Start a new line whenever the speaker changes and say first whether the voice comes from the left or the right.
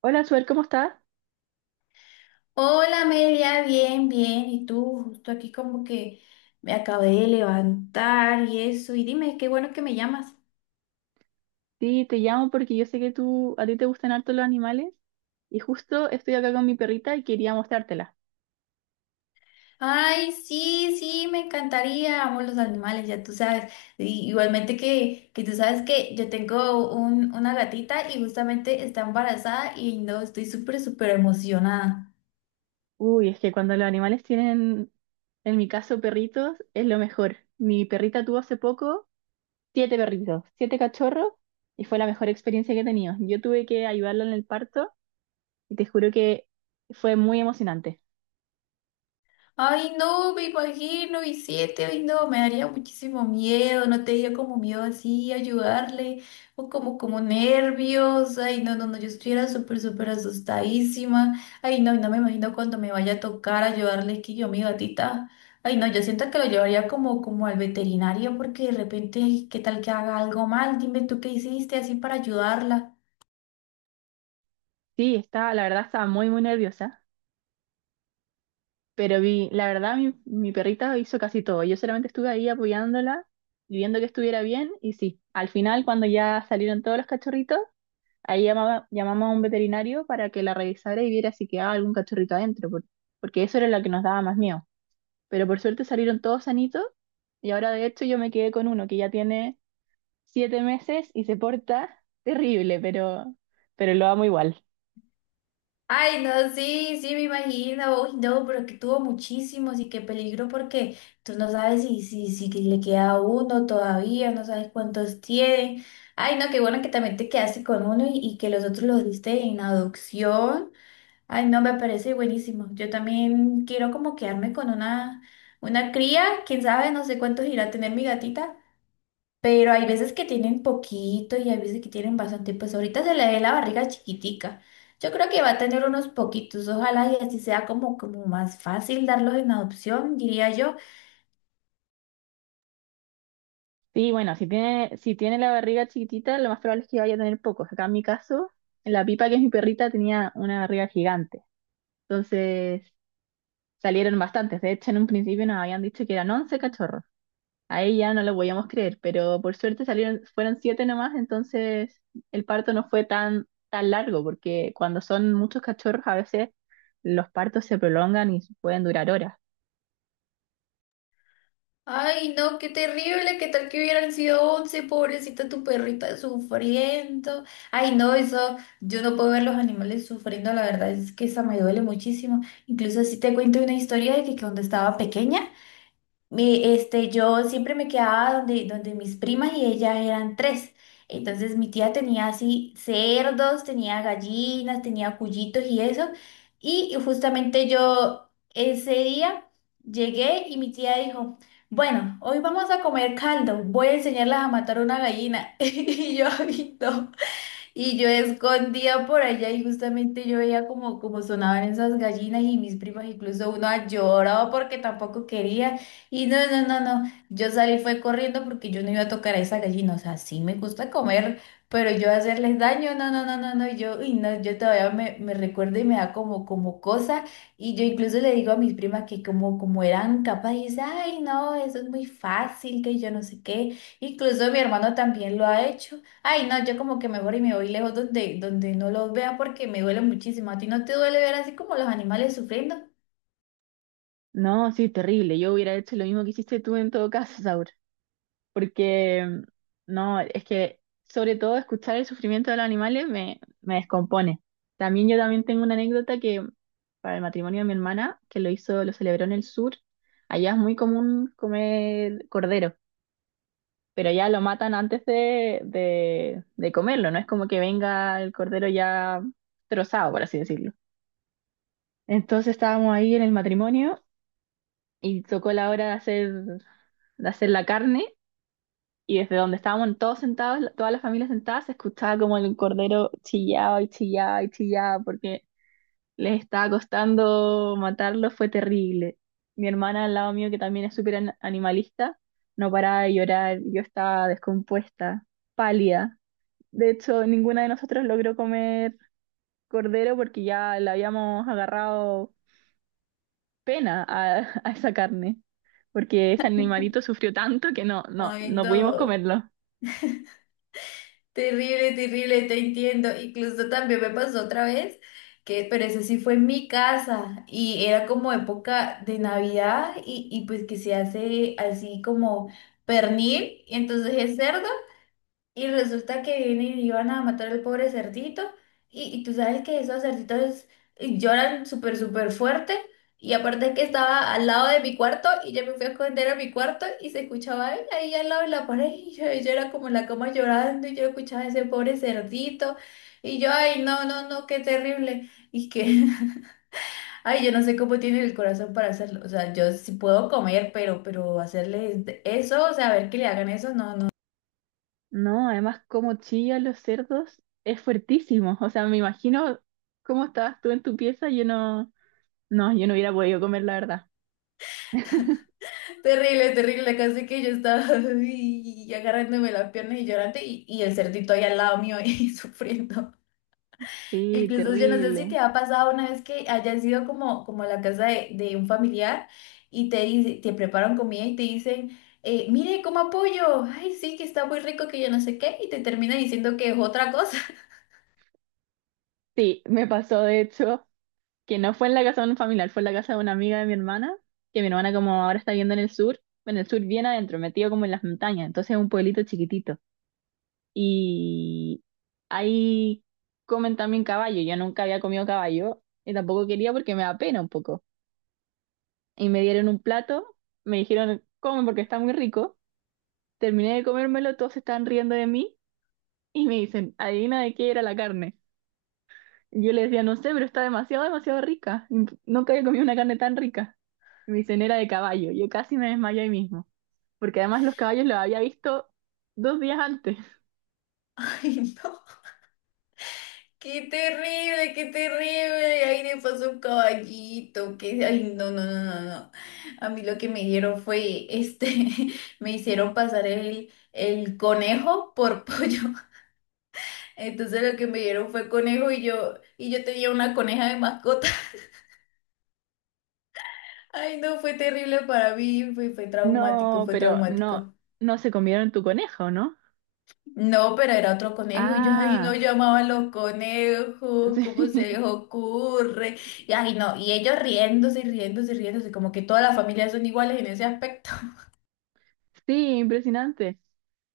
right: Hola, Suer, ¿cómo estás?
left: Hola Amelia, bien, bien. ¿Y tú? Justo aquí como que me acabé de levantar y eso. Y dime, qué bueno que me llamas.
right: Sí, te llamo porque yo sé que tú, a ti te gustan harto los animales y justo estoy acá con mi perrita y quería mostrártela.
left: Ay, sí, sí, me encantaría. Amo los animales, ya tú sabes. Y igualmente que tú sabes que yo tengo una gatita y justamente está embarazada y no, estoy súper, súper emocionada.
right: Uy, es que cuando los animales tienen, en mi caso, perritos, es lo mejor. Mi perrita tuvo hace poco siete perritos, siete cachorros y fue la mejor experiencia que he tenido. Yo tuve que ayudarla en el parto y te juro que fue muy emocionante.
left: Ay, no, me imagino, Vicente, ay, no, me daría muchísimo miedo, no te dio como miedo así ayudarle, o como, como nervios, ay, no, no, no, yo estuviera súper, súper asustadísima, ay, no, no me imagino cuando me vaya a tocar ayudarle, que yo, mi gatita, ay, no, yo siento que lo llevaría como, como al veterinario, porque de repente, ay, qué tal que haga algo mal, dime tú qué hiciste así para ayudarla.
right: Sí, la verdad estaba muy, muy nerviosa. Pero la verdad, mi perrita hizo casi todo. Yo solamente estuve ahí apoyándola, y viendo que estuviera bien, y sí, al final, cuando ya salieron todos los cachorritos, ahí llamamos a un veterinario para que la revisara y viera si quedaba algún cachorrito adentro, porque eso era lo que nos daba más miedo. Pero por suerte salieron todos sanitos, y ahora de hecho yo me quedé con uno que ya tiene 7 meses y se porta terrible, pero lo amo igual.
left: Ay, no, sí, sí, me imagino. Uy, no, pero que tuvo muchísimos y qué peligro porque tú no sabes si que le queda uno todavía, no sabes cuántos tiene. Ay, no, qué bueno que también te quedaste con uno y que los otros los diste en adopción. Ay, no, me parece buenísimo. Yo también quiero como quedarme con una cría, quién sabe, no sé cuántos irá a tener mi gatita, pero hay veces que tienen poquito y hay veces que tienen bastante. Pues ahorita se le ve la barriga chiquitica. Yo creo que va a tener unos poquitos, ojalá y así sea como, como más fácil darlos en adopción, diría yo.
right: Sí, bueno, si tiene la barriga chiquitita, lo más probable es que vaya a tener pocos. Acá en mi caso, la Pipa, que es mi perrita, tenía una barriga gigante. Entonces salieron bastantes. De hecho, en un principio nos habían dicho que eran 11 cachorros. Ahí ya no lo podíamos creer, pero por suerte salieron, fueron 7 nomás, entonces el parto no fue tan, tan largo, porque cuando son muchos cachorros a veces los partos se prolongan y pueden durar horas.
left: Ay, no, qué terrible, qué tal que hubieran sido 11 pobrecita tu perrita sufriendo. Ay, no, eso, yo no puedo ver los animales sufriendo, la verdad es que esa me duele muchísimo. Incluso si te cuento una historia de que cuando estaba pequeña, yo siempre me quedaba donde mis primas y ellas eran tres. Entonces mi tía tenía así cerdos, tenía gallinas, tenía cuyitos y eso. Y justamente yo ese día llegué y mi tía dijo, bueno, hoy vamos a comer caldo, voy a enseñarlas a matar una gallina. Y yo, "Ay, no". Y yo escondía por allá y justamente yo veía como, como sonaban esas gallinas y mis primas, incluso una lloraba porque tampoco quería. Y no, no, no, no, yo salí fue corriendo porque yo no iba a tocar a esa gallina. O sea, sí me gusta comer, pero yo hacerles daño, no, no, no, no, no. Y yo, y no, yo todavía me recuerdo y me da como, como cosa. Y yo incluso le digo a mis primas que como, como eran capaces, ay, no, eso es muy fácil, que yo no sé qué. Incluso mi hermano también lo ha hecho. Ay, no, yo como que mejor y me voy lejos donde no los vea porque me duele muchísimo. ¿A ti no te duele ver así como los animales sufriendo?
right: No, sí, terrible. Yo hubiera hecho lo mismo que hiciste tú en todo caso, Saur. Porque no, es que sobre todo escuchar el sufrimiento de los animales me, me descompone. También yo también tengo una anécdota que para el matrimonio de mi hermana, que lo hizo, lo celebró en el sur, allá es muy común comer cordero, pero ya lo matan antes de comerlo, no es como que venga el cordero ya trozado, por así decirlo. Entonces estábamos ahí en el matrimonio y tocó la hora de hacer la carne. Y desde donde estábamos todos sentados, toda la familia sentada, se escuchaba como el cordero chillaba y chillaba y chillaba porque les estaba costando matarlo, fue terrible. Mi hermana al lado mío, que también es súper animalista, no paraba de llorar, yo estaba descompuesta, pálida. De hecho, ninguna de nosotros logró comer cordero porque ya le habíamos agarrado pena a, a esa carne, porque ese animalito sufrió tanto que no, no,
left: Ay,
right: no pudimos
left: no,
right: comerlo.
left: terrible, terrible, te entiendo. Incluso también me pasó otra vez, que, pero eso sí fue en mi casa y era como época de Navidad y pues que se hace así como pernil, y entonces es cerdo. Y resulta que vienen y iban a matar al pobre cerdito. Y tú sabes que esos cerditos lloran súper, súper fuerte. Y aparte que estaba al lado de mi cuarto y yo me fui a esconder a mi cuarto y se escuchaba él ahí al lado de la pared. Yo era como en la cama llorando y yo escuchaba a ese pobre cerdito. Y yo, ay, no, no, no, qué terrible. Y que, ay, yo no sé cómo tienen el corazón para hacerlo. O sea, yo sí puedo comer, pero hacerles eso, o sea, a ver que le hagan eso, no, no.
right: No, además como chillan los cerdos es fuertísimo. O sea, me imagino cómo estabas tú en tu pieza, yo no hubiera podido comer, la verdad.
left: Terrible, terrible, casi que yo estaba y agarrándome las piernas y llorando y el cerdito ahí al lado mío y sufriendo.
right: Sí,
left: Incluso yo no sé si
right: terrible.
left: te ha pasado una vez que hayas ido como, como a la casa de un familiar y te preparan comida y te dicen, mire, coma pollo, ay sí, que está muy rico, que yo no sé qué, y te termina diciendo que es otra cosa.
right: Sí, me pasó de hecho que no fue en la casa de un familiar, fue en la casa de una amiga de mi hermana, que mi hermana como ahora está viviendo en el sur bien adentro, metido como en las montañas, entonces es un pueblito chiquitito. Y ahí comen también caballo, yo nunca había comido caballo y tampoco quería porque me da pena un poco. Y me dieron un plato, me dijeron, come porque está muy rico. Terminé de comérmelo, todos se estaban riendo de mí y me dicen, adivina de qué era la carne. Yo les decía, no sé, pero está demasiado, demasiado rica. Nunca había comido una carne tan rica. Y me dicen, era de caballo. Yo casi me desmayé ahí mismo, porque además los caballos los había visto 2 días antes.
left: Ay, no. Qué terrible, qué terrible. Ahí le pasó un caballito. Que... ay, no, no, no, no, no. A mí lo que me dieron fue, este, me hicieron pasar el conejo por pollo. Entonces lo que me dieron fue conejo y yo tenía una coneja de mascota. Ay, no, fue terrible para mí. Fue, fue traumático,
right: No,
left: fue
right: pero no,
left: traumático.
right: no se comieron tu conejo, ¿no?
left: No, pero era otro conejo y yo, ay, no
right: Ah,
left: llamaba a los conejos, ¿cómo se
right: sí.
left: les ocurre? Y ay, no, y ellos riéndose y riéndose y riéndose, como que todas las familias son iguales en ese aspecto.
right: Sí, impresionante.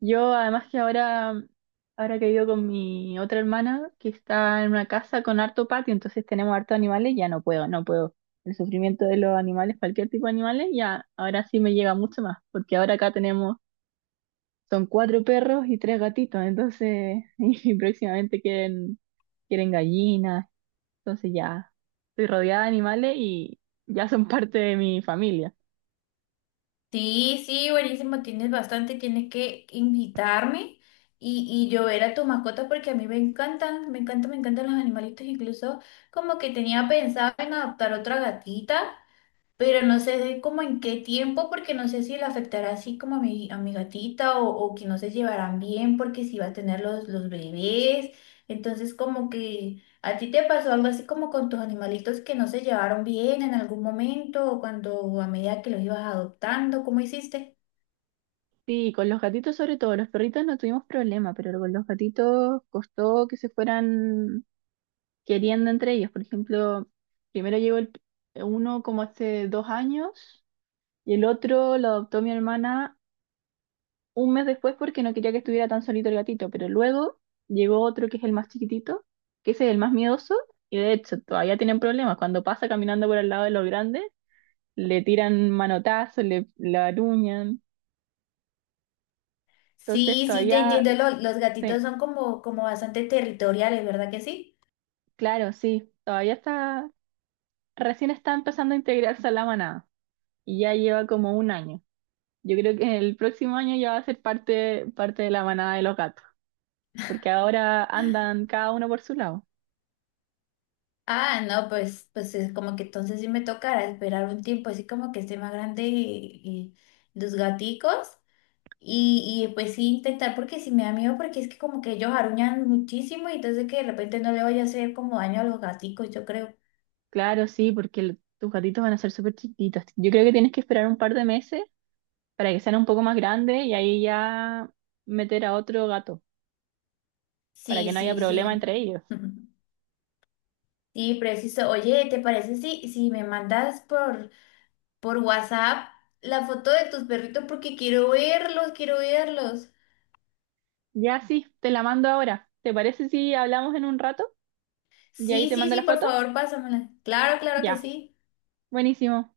right: Yo además que ahora, ahora que he ido con mi otra hermana que está en una casa con harto patio, entonces tenemos harto animales, ya no puedo, no puedo. El sufrimiento de los animales, cualquier tipo de animales, ya ahora sí me llega mucho más, porque ahora acá tenemos, son cuatro perros y tres gatitos, entonces, y próximamente quieren gallinas, entonces ya estoy rodeada de animales y ya son parte de mi familia.
left: Sí, sí, buenísimo, tienes bastante, tienes que invitarme y yo ver a tu mascota porque a mí me encantan, me encantan, me encantan los animalitos, incluso como que tenía pensado en adoptar otra gatita. Pero no sé de cómo en qué tiempo, porque no sé si le afectará así como a a mi gatita o que no se llevarán bien porque si va a tener los bebés. Entonces como que a ti te pasó algo así como con tus animalitos que no se llevaron bien en algún momento o cuando o a medida que los ibas adoptando, ¿cómo hiciste?
right: Sí, con los gatitos sobre todo, los perritos no tuvimos problema, pero con los gatitos costó que se fueran queriendo entre ellos. Por ejemplo, primero llegó el, uno como hace 2 años y el otro lo adoptó mi hermana un mes después porque no quería que estuviera tan solito el gatito, pero luego llegó otro que es el más chiquitito, que ese es el más miedoso y de hecho todavía tienen problemas. Cuando pasa caminando por al lado de los grandes, le tiran manotazos, le aruñan. Entonces
left: Sí, sí, te
right: todavía...
left: entiendo, los gatitos
right: Sí,
left: son como, como bastante territoriales, ¿verdad que sí?
right: claro, sí, recién está empezando a integrarse a la manada y ya lleva como un año. Yo creo que el próximo año ya va a ser parte de la manada de los gatos, porque ahora andan cada uno por su lado.
left: Ah, no, pues, pues es como que entonces sí me tocará esperar un tiempo, así como que esté más grande y los gaticos. Y pues sí intentar, porque sí me da miedo, porque es que como que ellos aruñan muchísimo y entonces que de repente no le vaya a hacer como daño a los gaticos, yo creo.
right: Claro, sí, porque tus gatitos van a ser súper chiquitos. Yo creo que tienes que esperar un par de meses para que sean un poco más grandes y ahí ya meter a otro gato, para
left: Sí,
right: que no haya
left: sí,
right: problema
left: sí.
right: entre ellos.
left: Sí, preciso. Oye, ¿te parece si, si me mandas por WhatsApp la foto de tus perritos? Porque quiero verlos, quiero verlos.
right: Ya sí, te la mando ahora. ¿Te parece si hablamos en un rato? Y ahí
left: Sí,
right: te
left: sí,
right: mando
left: sí,
right: la
left: por
right: foto.
left: favor, pásamela. Claro, claro que
right: Ya,
left: sí.
right: buenísimo.